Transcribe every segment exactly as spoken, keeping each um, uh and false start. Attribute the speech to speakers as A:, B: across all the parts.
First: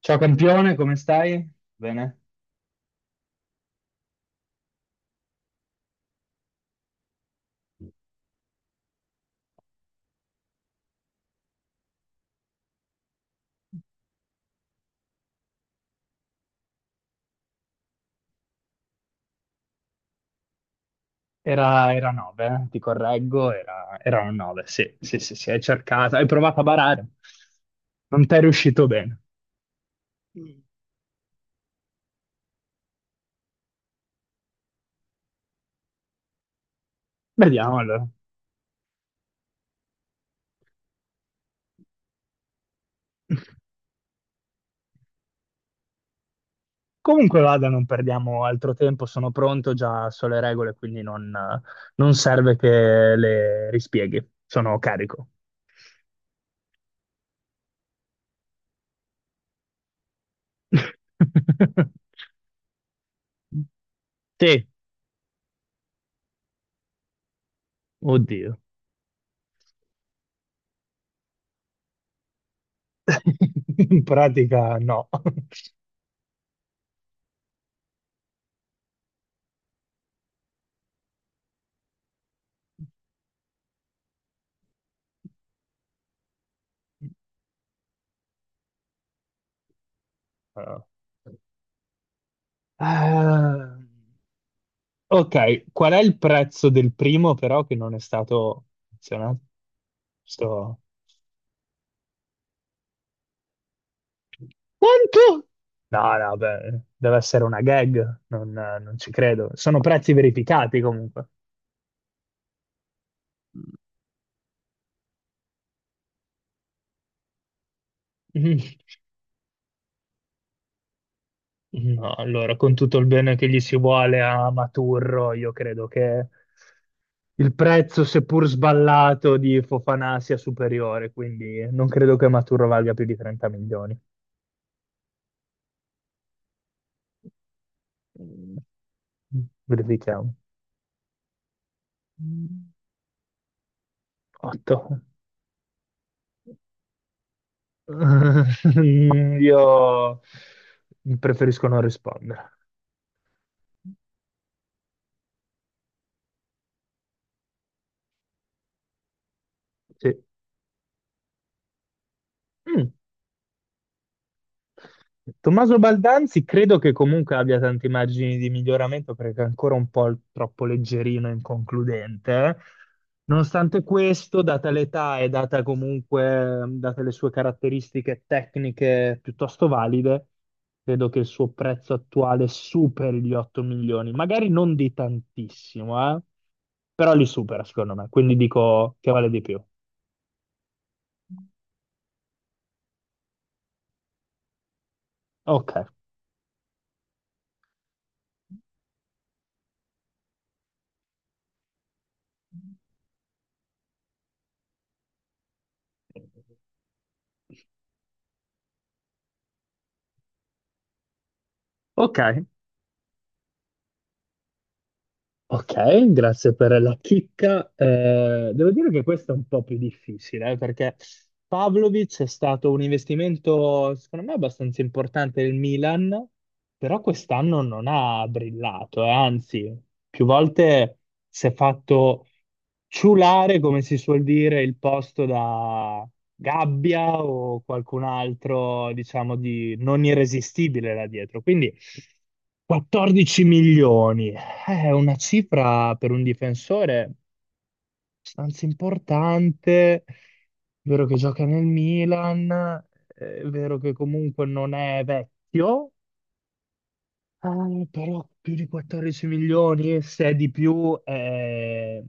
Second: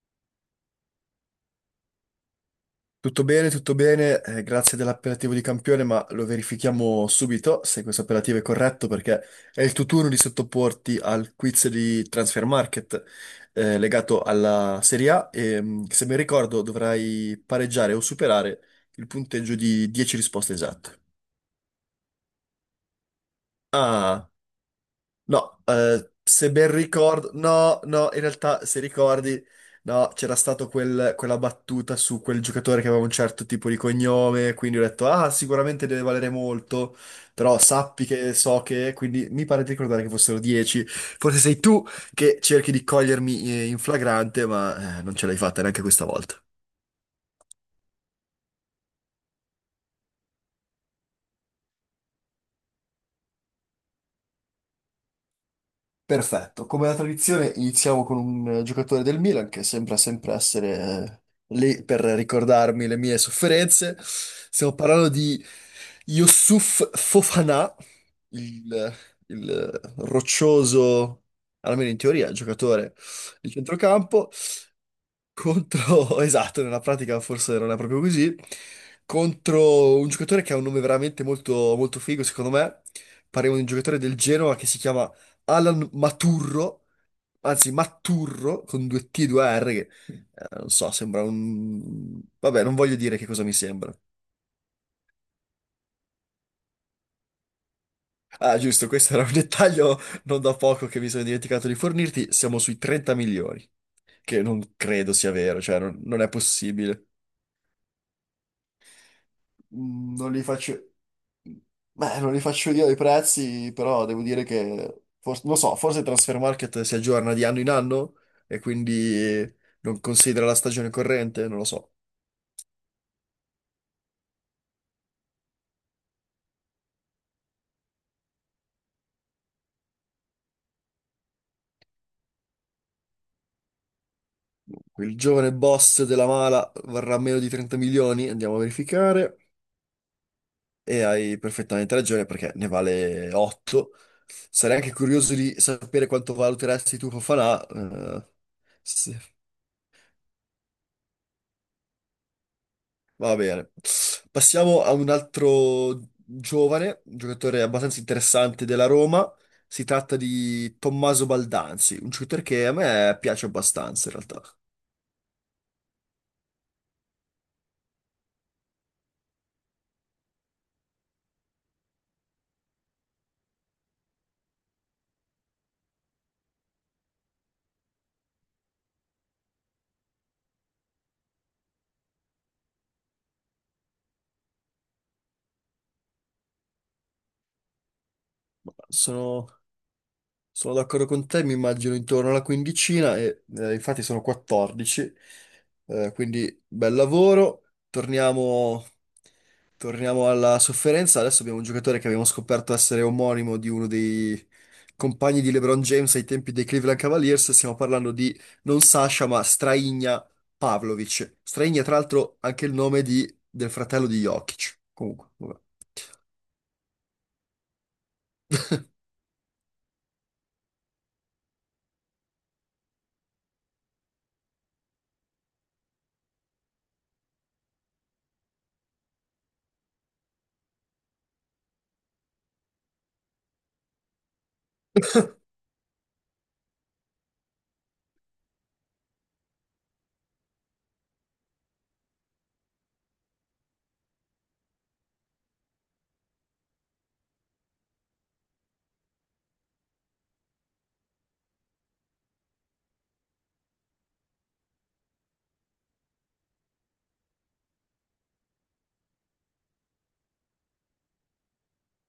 A: Ciao campione, come stai? Bene?
B: Tutto bene, tutto bene, eh, grazie dell'appellativo di campione, ma lo verifichiamo subito se questo appellativo è corretto perché è il tuo turno di sottoporti al quiz di Transfer Market, eh, legato alla Serie A e mh, se mi ricordo dovrai pareggiare o superare il punteggio di dieci risposte esatte.
A: Era, era nove, eh, ti correggo, era, erano
B: Ah,
A: nove, sì, sì, sì, sì, hai
B: no, eh,
A: cercato, hai
B: se
A: provato a
B: ben
A: barare,
B: ricordo, no, no, in
A: non ti è
B: realtà se
A: riuscito bene.
B: ricordi, no, c'era
A: Mm.
B: stato quel- quella battuta su quel giocatore che aveva un certo tipo di cognome, quindi ho detto, ah, sicuramente deve valere molto, però
A: Vediamo
B: sappi
A: allora.
B: che so che, quindi mi pare di ricordare che fossero dieci, forse sei tu che cerchi di cogliermi eh, in flagrante, ma eh, non ce l'hai fatta neanche questa volta.
A: Comunque vada, non perdiamo altro tempo, sono pronto, già so le regole, quindi non, non serve che le rispieghi, sono carico.
B: Perfetto, come la tradizione iniziamo con un eh, giocatore del Milan che sembra sempre essere eh, lì per ricordarmi le mie sofferenze.
A: Sì,
B: Stiamo parlando di Youssouf Fofana,
A: oddio.
B: il, il eh, roccioso, almeno in teoria, giocatore di
A: In
B: centrocampo,
A: pratica no.
B: contro, esatto, nella pratica forse non è proprio così, contro un giocatore che ha un nome veramente molto, molto figo secondo me. Parliamo di un giocatore del Genoa che si chiama Alan Maturro, anzi Matturro con due T e due R, che eh, non
A: Allora.
B: so, sembra un... Vabbè, non voglio dire che cosa mi
A: Ah,
B: sembra.
A: ok, qual è il prezzo del primo però che non è
B: Ah,
A: stato
B: giusto, questo era un
A: menzionato?
B: dettaglio non da
A: Sto-
B: poco che mi sono dimenticato di fornirti. Siamo sui trenta milioni, che non credo sia
A: Quanto?
B: vero, cioè non,
A: No,
B: non è
A: no, beh,
B: possibile.
A: deve essere una gag, non, non ci credo. Sono prezzi
B: Mm, non li
A: verificati
B: faccio...
A: comunque.
B: Beh, non li faccio io i prezzi, però devo dire che... forse- non lo so, forse Transfer Market si aggiorna di anno in anno e quindi non considera la stagione corrente, non lo so.
A: Mm. No, allora, con tutto il bene che gli si vuole a Maturro, io credo che il prezzo, seppur sballato, di Fofanà sia superiore, quindi non credo che Maturro valga più di trenta milioni.
B: Il giovane boss della mala varrà meno di trenta milioni, andiamo
A: Mm,
B: a verificare.
A: verifichiamo.
B: E hai perfettamente ragione perché ne
A: Mm,
B: vale otto. Sarei
A: otto.
B: anche curioso di sapere quanto valuteresti tu Fofana, eh, sì,
A: Mm, io preferisco non rispondere.
B: va bene. Passiamo a un altro giovane, giocatore abbastanza interessante della Roma. Si tratta
A: Sì.
B: di Tommaso Baldanzi, un shooter che a
A: Mm.
B: me piace abbastanza in realtà.
A: Tommaso Baldanzi credo che comunque abbia tanti margini di miglioramento perché è ancora un po' il- troppo leggerino e inconcludente, eh. Nonostante questo, data l'età e data comunque, date le sue caratteristiche tecniche piuttosto valide, credo che il suo prezzo attuale superi gli otto milioni. Magari non di tantissimo, eh, però li supera, secondo me. Quindi dico che vale di
B: Sono
A: più.
B: Sono d'accordo con te, mi immagino intorno alla quindicina e eh, infatti sono quattordici,
A: Ok.
B: eh, quindi bel lavoro. Torniamo, torniamo alla sofferenza. Adesso abbiamo un giocatore che abbiamo scoperto essere omonimo di uno dei compagni di LeBron James ai tempi dei Cleveland Cavaliers. Stiamo parlando di non Sasha, ma Straigna Pavlovic. Straigna, tra
A: Ok.
B: l'altro, anche il nome di- del fratello di Jokic. Comunque, vabbè.
A: Ok, grazie per la chicca. Eh, devo dire che questo è un po' più difficile, eh, perché Pavlovic è stato un investimento, secondo me, abbastanza importante del Milan, però quest'anno non ha brillato, eh, anzi, più volte si è fatto ciulare, come si suol dire, il posto da Gabbia o qualcun altro, diciamo, di non irresistibile là dietro. Quindi quattordici milioni è una cifra per un difensore abbastanza importante, è vero che gioca nel Milan, è vero che comunque non è vecchio, eh, però più di quattordici milioni, se è di più, è,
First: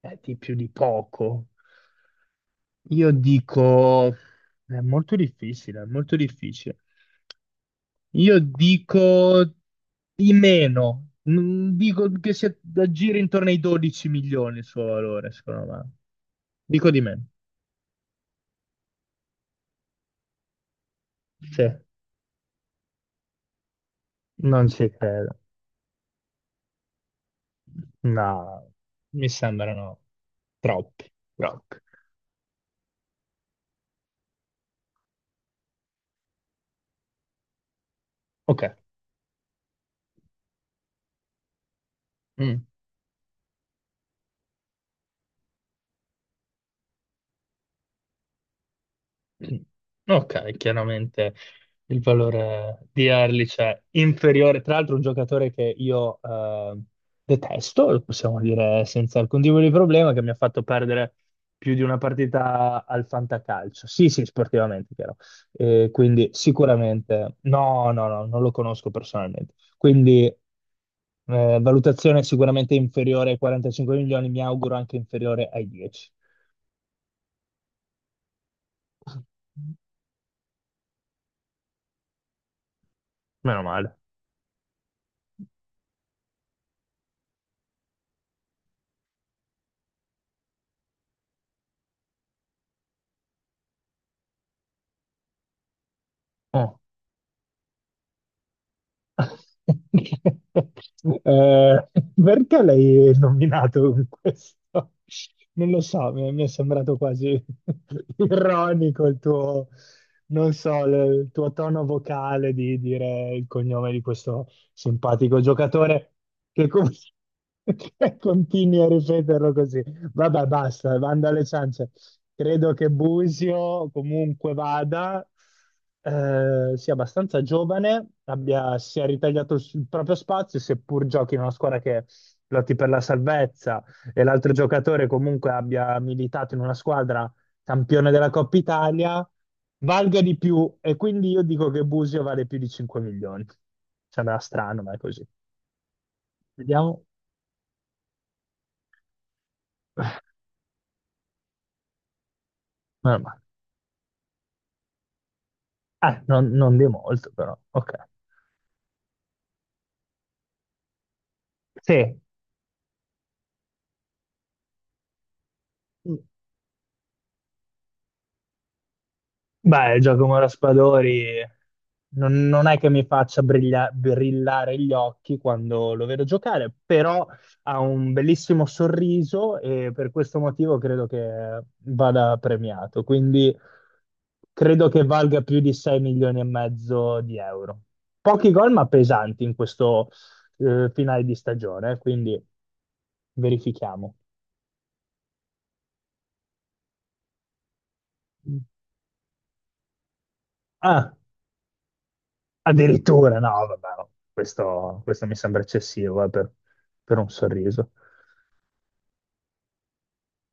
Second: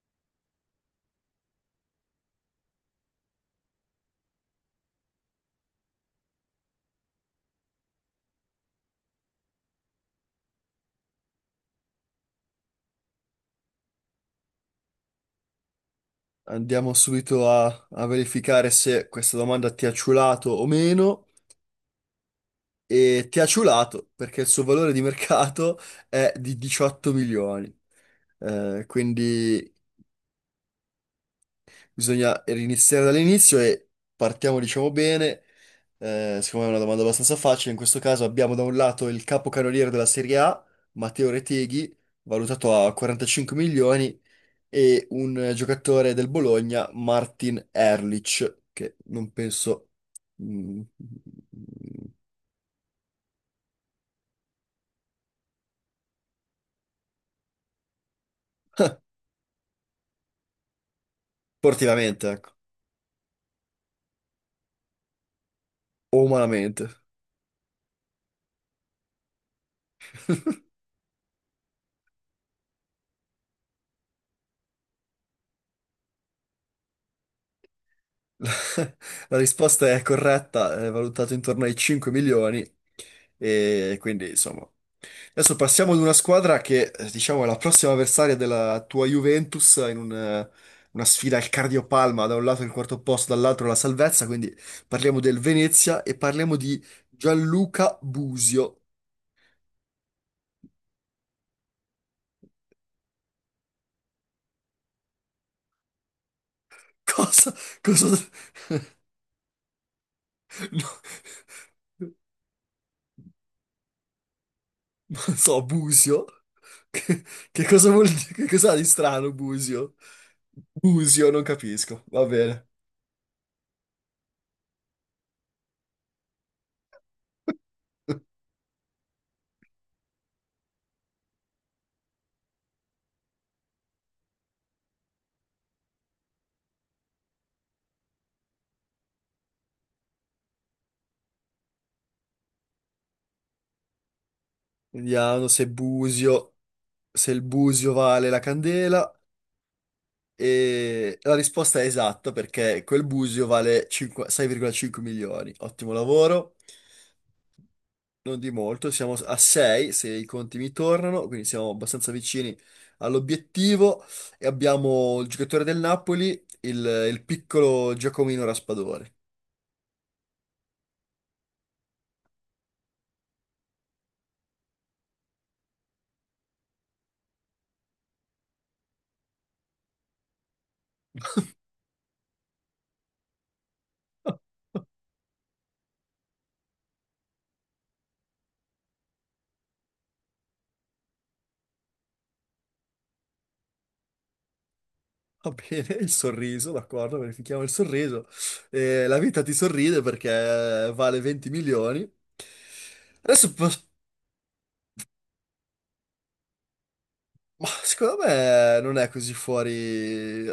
A: è di più di poco. Io dico, è molto difficile, è molto difficile. Io dico di meno. Mm, dico che si aggira intorno ai dodici milioni il suo valore, secondo me. Dico
B: Andiamo
A: di meno.
B: subito a, a verificare se questa domanda ti ha ciulato o meno.
A: Sì,
B: E ti ha ciulato perché il suo
A: non ci
B: valore di
A: credo.
B: mercato è di diciotto milioni.
A: No,
B: Eh,
A: mi
B: quindi
A: sembrano troppi, troppi.
B: bisogna riniziare dall'inizio e partiamo, diciamo, bene. Eh, secondo me è una domanda abbastanza facile. In questo caso abbiamo
A: Ok.
B: da un lato il capocannoniere della Serie A, Matteo Reteghi,
A: Mm.
B: valutato a quarantacinque milioni, e un eh, giocatore del Bologna, Martin Erlich, che non penso
A: Ok,
B: mm,
A: chiaramente il valore di Erlich è inferiore. Tra l'altro, un giocatore che io eh, detesto, lo possiamo dire senza alcun tipo di problema, che mi ha fatto perdere più di una
B: sportivamente, ecco,
A: partita al fantacalcio. Sì, sì, sportivamente, chiaro. Eh,
B: o
A: quindi
B: umanamente.
A: sicuramente no, no, no, non lo conosco personalmente. Quindi eh, valutazione sicuramente inferiore ai quarantacinque milioni, mi auguro anche inferiore ai dieci.
B: La, la risposta è corretta, è valutato intorno ai cinque milioni
A: Meno male.
B: e quindi insomma adesso passiamo ad una squadra che, eh, diciamo, è la prossima avversaria della tua Juventus in un, eh, una sfida al cardiopalma, da un lato il quarto posto, dall'altro la salvezza, quindi parliamo del Venezia e parliamo
A: Oh.
B: di Gianluca Busio.
A: Eh, perché l'hai nominato con questo? Non lo so, mi mi è sembrato quasi
B: Cosa? Cosa?
A: ironico il tuo, non so,
B: No,
A: le- il tuo tono vocale di dire il cognome di questo
B: non
A: simpatico
B: so,
A: giocatore
B: Busio?
A: che, com-
B: Che, che cosa vuol
A: che
B: dire? Che cosa ha
A: continui
B: di
A: a
B: strano
A: ripeterlo così.
B: Busio?
A: Vabbè, basta, manda
B: Busio, non
A: alle ciance.
B: capisco, va bene.
A: Credo che Busio, comunque vada, eh, sia abbastanza giovane, abbia, sia ritagliato il s- il proprio spazio, seppur giochi in una squadra che lotti per la salvezza e l'altro giocatore comunque abbia militato in una squadra campione della Coppa Italia, valga di più. E quindi io dico che Busio vale più di cinque milioni. Sembra strano, ma è così.
B: Vediamo se Busio,
A: Vediamo.
B: se il Busio vale la candela. E la risposta è esatta perché quel
A: Meno male.
B: busio vale cinque, sei virgola cinque milioni. Ottimo
A: Eh, non,
B: lavoro,
A: non di molto, però. Ok.
B: non di molto, siamo a sei se i conti mi tornano, quindi siamo abbastanza
A: Sì.
B: vicini all'obiettivo e abbiamo il giocatore del Napoli, il, il piccolo Giacomino Raspadore.
A: Beh, Giacomo Raspadori non, non è che mi faccia briglia- brillare gli occhi quando lo vedo giocare, però ha un bellissimo sorriso e per questo motivo credo che vada premiato. Quindi credo che valga più di sei milioni e mezzo di euro. Pochi gol, ma pesanti in questo eh, finale di stagione, quindi verifichiamo.
B: Va bene, il sorriso, d'accordo, verifichiamo il sorriso. Eh, la vita ti sorride perché
A: Ah.
B: vale venti milioni.
A: Addirittura, no,
B: Adesso po-
A: vabbè, no. Questo, questo mi sembra eccessivo eh, per, per un
B: ma
A: sorriso.
B: secondo me non è così fuori.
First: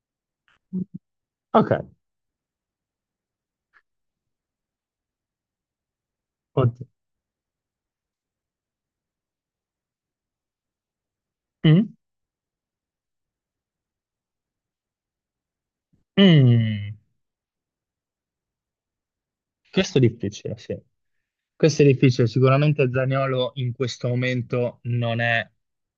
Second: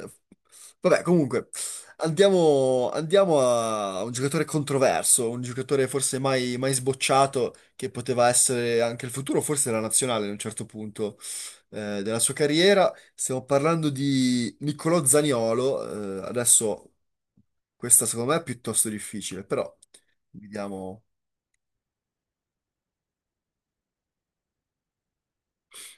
B: Vabbè, comunque,
A: Ok,
B: andiamo, andiamo a un giocatore controverso, un giocatore forse mai, mai
A: oddio.
B: sbocciato, che poteva essere anche il futuro, forse la nazionale a un certo punto
A: Mm?
B: eh, della sua carriera. Stiamo parlando di Niccolò Zaniolo. Eh, adesso
A: Mm.
B: questa secondo me è piuttosto difficile, però
A: Questo è difficile, sì.
B: vediamo.
A: Questo è difficile. Sicuramente Zaniolo in questo momento non è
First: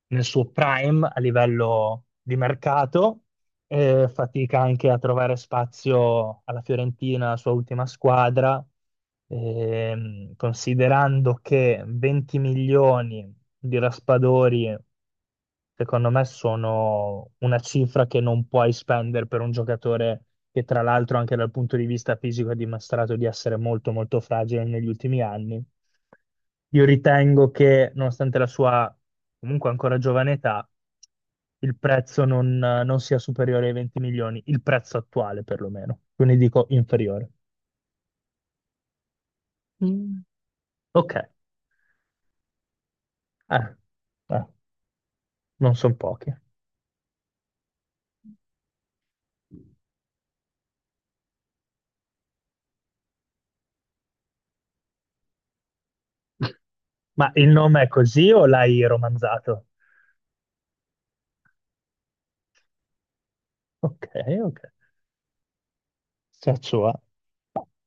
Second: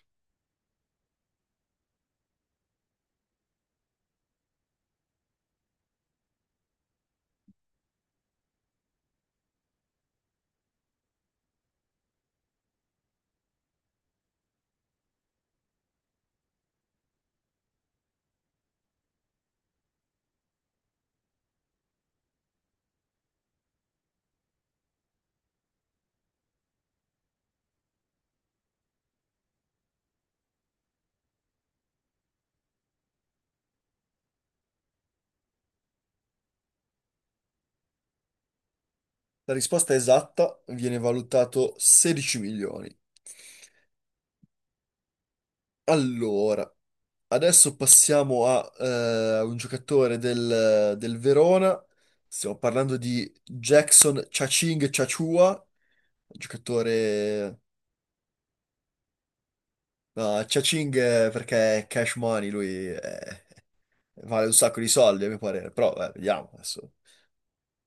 A: nel suo prime a livello di mercato, eh, fatica anche a trovare spazio alla Fiorentina, la sua ultima squadra. Ehm, considerando che venti milioni di raspadori, secondo me, sono una cifra che non puoi spendere per un giocatore che, tra l'altro, anche dal punto di vista fisico ha dimostrato di essere molto, molto fragile negli ultimi anni. Io ritengo che, nonostante la sua comunque ancora giovane età, il prezzo non, non sia superiore ai venti milioni, il prezzo attuale perlomeno, quindi dico inferiore.
B: La risposta
A: Mm.
B: esatta viene
A: Ok,
B: valutato sedici milioni.
A: eh, eh, non sono pochi.
B: Allora. Adesso passiamo a eh, un giocatore del, del Verona. Stiamo parlando di Jackson Chaching Chachua,
A: Ma il
B: giocatore...
A: nome è così o l'hai romanzato?
B: No, Chaching eh, perché è cash money, lui eh,
A: Okay,
B: vale un
A: okay.
B: sacco di soldi a mio parere, però eh, vediamo
A: Ciacciua.
B: adesso.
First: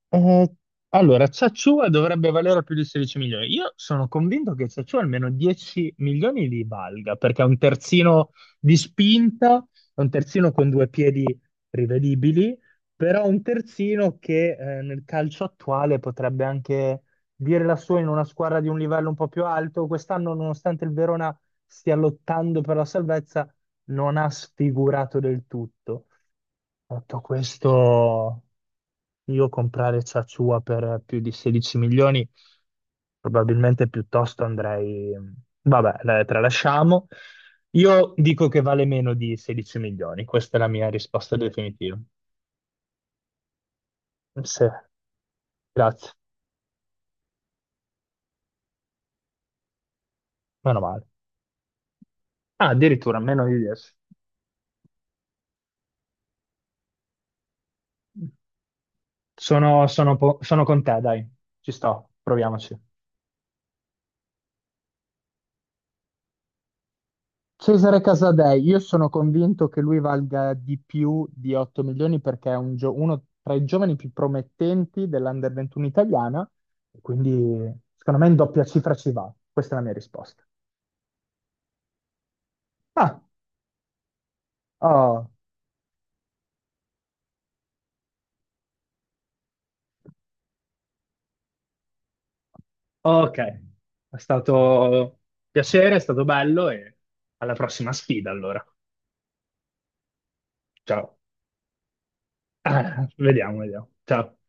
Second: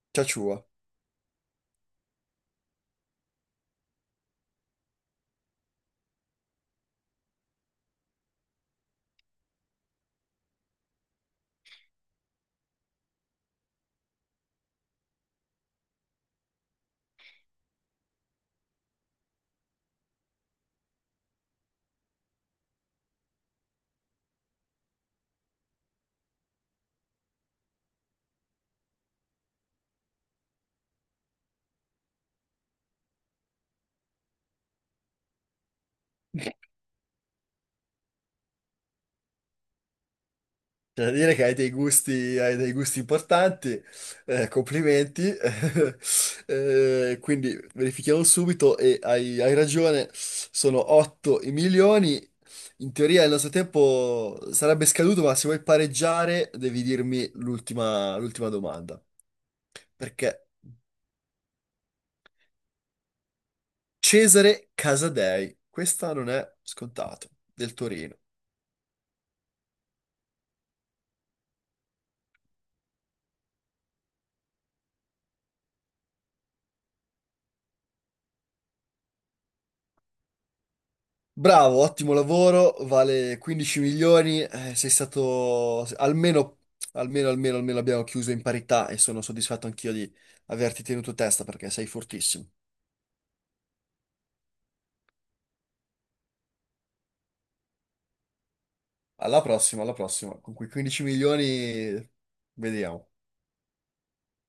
A: Eh,
B: Chachua.
A: allora, Ciacciua dovrebbe valere più di sedici milioni. Io sono convinto che Ciacciua almeno dieci milioni li valga, perché è un terzino di spinta, è un terzino con due piedi rivedibili, però un terzino che eh, nel calcio attuale potrebbe anche dire la sua in una squadra di un livello un po' più alto. Quest'anno, nonostante il Verona stia lottando per la salvezza, non ha sfigurato del tutto. Detto questo, io comprare Sassuolo per più di sedici milioni, probabilmente piuttosto andrei... Vabbè, la tralasciamo. Io dico che vale meno di sedici milioni, questa è la mia
B: C'è da dire
A: risposta
B: che hai dei
A: definitiva.
B: gusti, hai dei gusti importanti, eh,
A: Sì,
B: complimenti.
A: grazie,
B: Eh, quindi verifichiamo subito e hai, hai ragione,
A: meno
B: sono
A: male.
B: otto i milioni.
A: Ah,
B: In
A: addirittura
B: teoria il
A: meno
B: nostro
A: di dieci.
B: tempo sarebbe scaduto, ma se vuoi pareggiare devi dirmi l'ultima l'ultima domanda.
A: Sono, sono po-
B: Perché
A: sono con te, dai, ci sto, proviamoci.
B: Cesare Casadei, questa non è scontato, del
A: Cesare
B: Torino.
A: Casadei, io sono convinto che lui valga di più di otto milioni perché è un gio- uno tra i giovani più promettenti dell'Under ventuno italiana, e quindi secondo me in doppia cifra ci va. Questa è la mia risposta.
B: Bravo, ottimo lavoro,
A: Ah,
B: vale quindici milioni, eh, sei
A: oh,
B: stato almeno, almeno, almeno, almeno abbiamo chiuso in parità e sono soddisfatto anch'io di averti tenuto testa perché sei fortissimo.
A: ok, è stato piacere, è stato bello e alla prossima sfida allora.
B: Alla prossima, alla prossima, con quei quindici
A: Ciao.
B: milioni
A: Ah,
B: vediamo.
A: vediamo, vediamo. Ciao.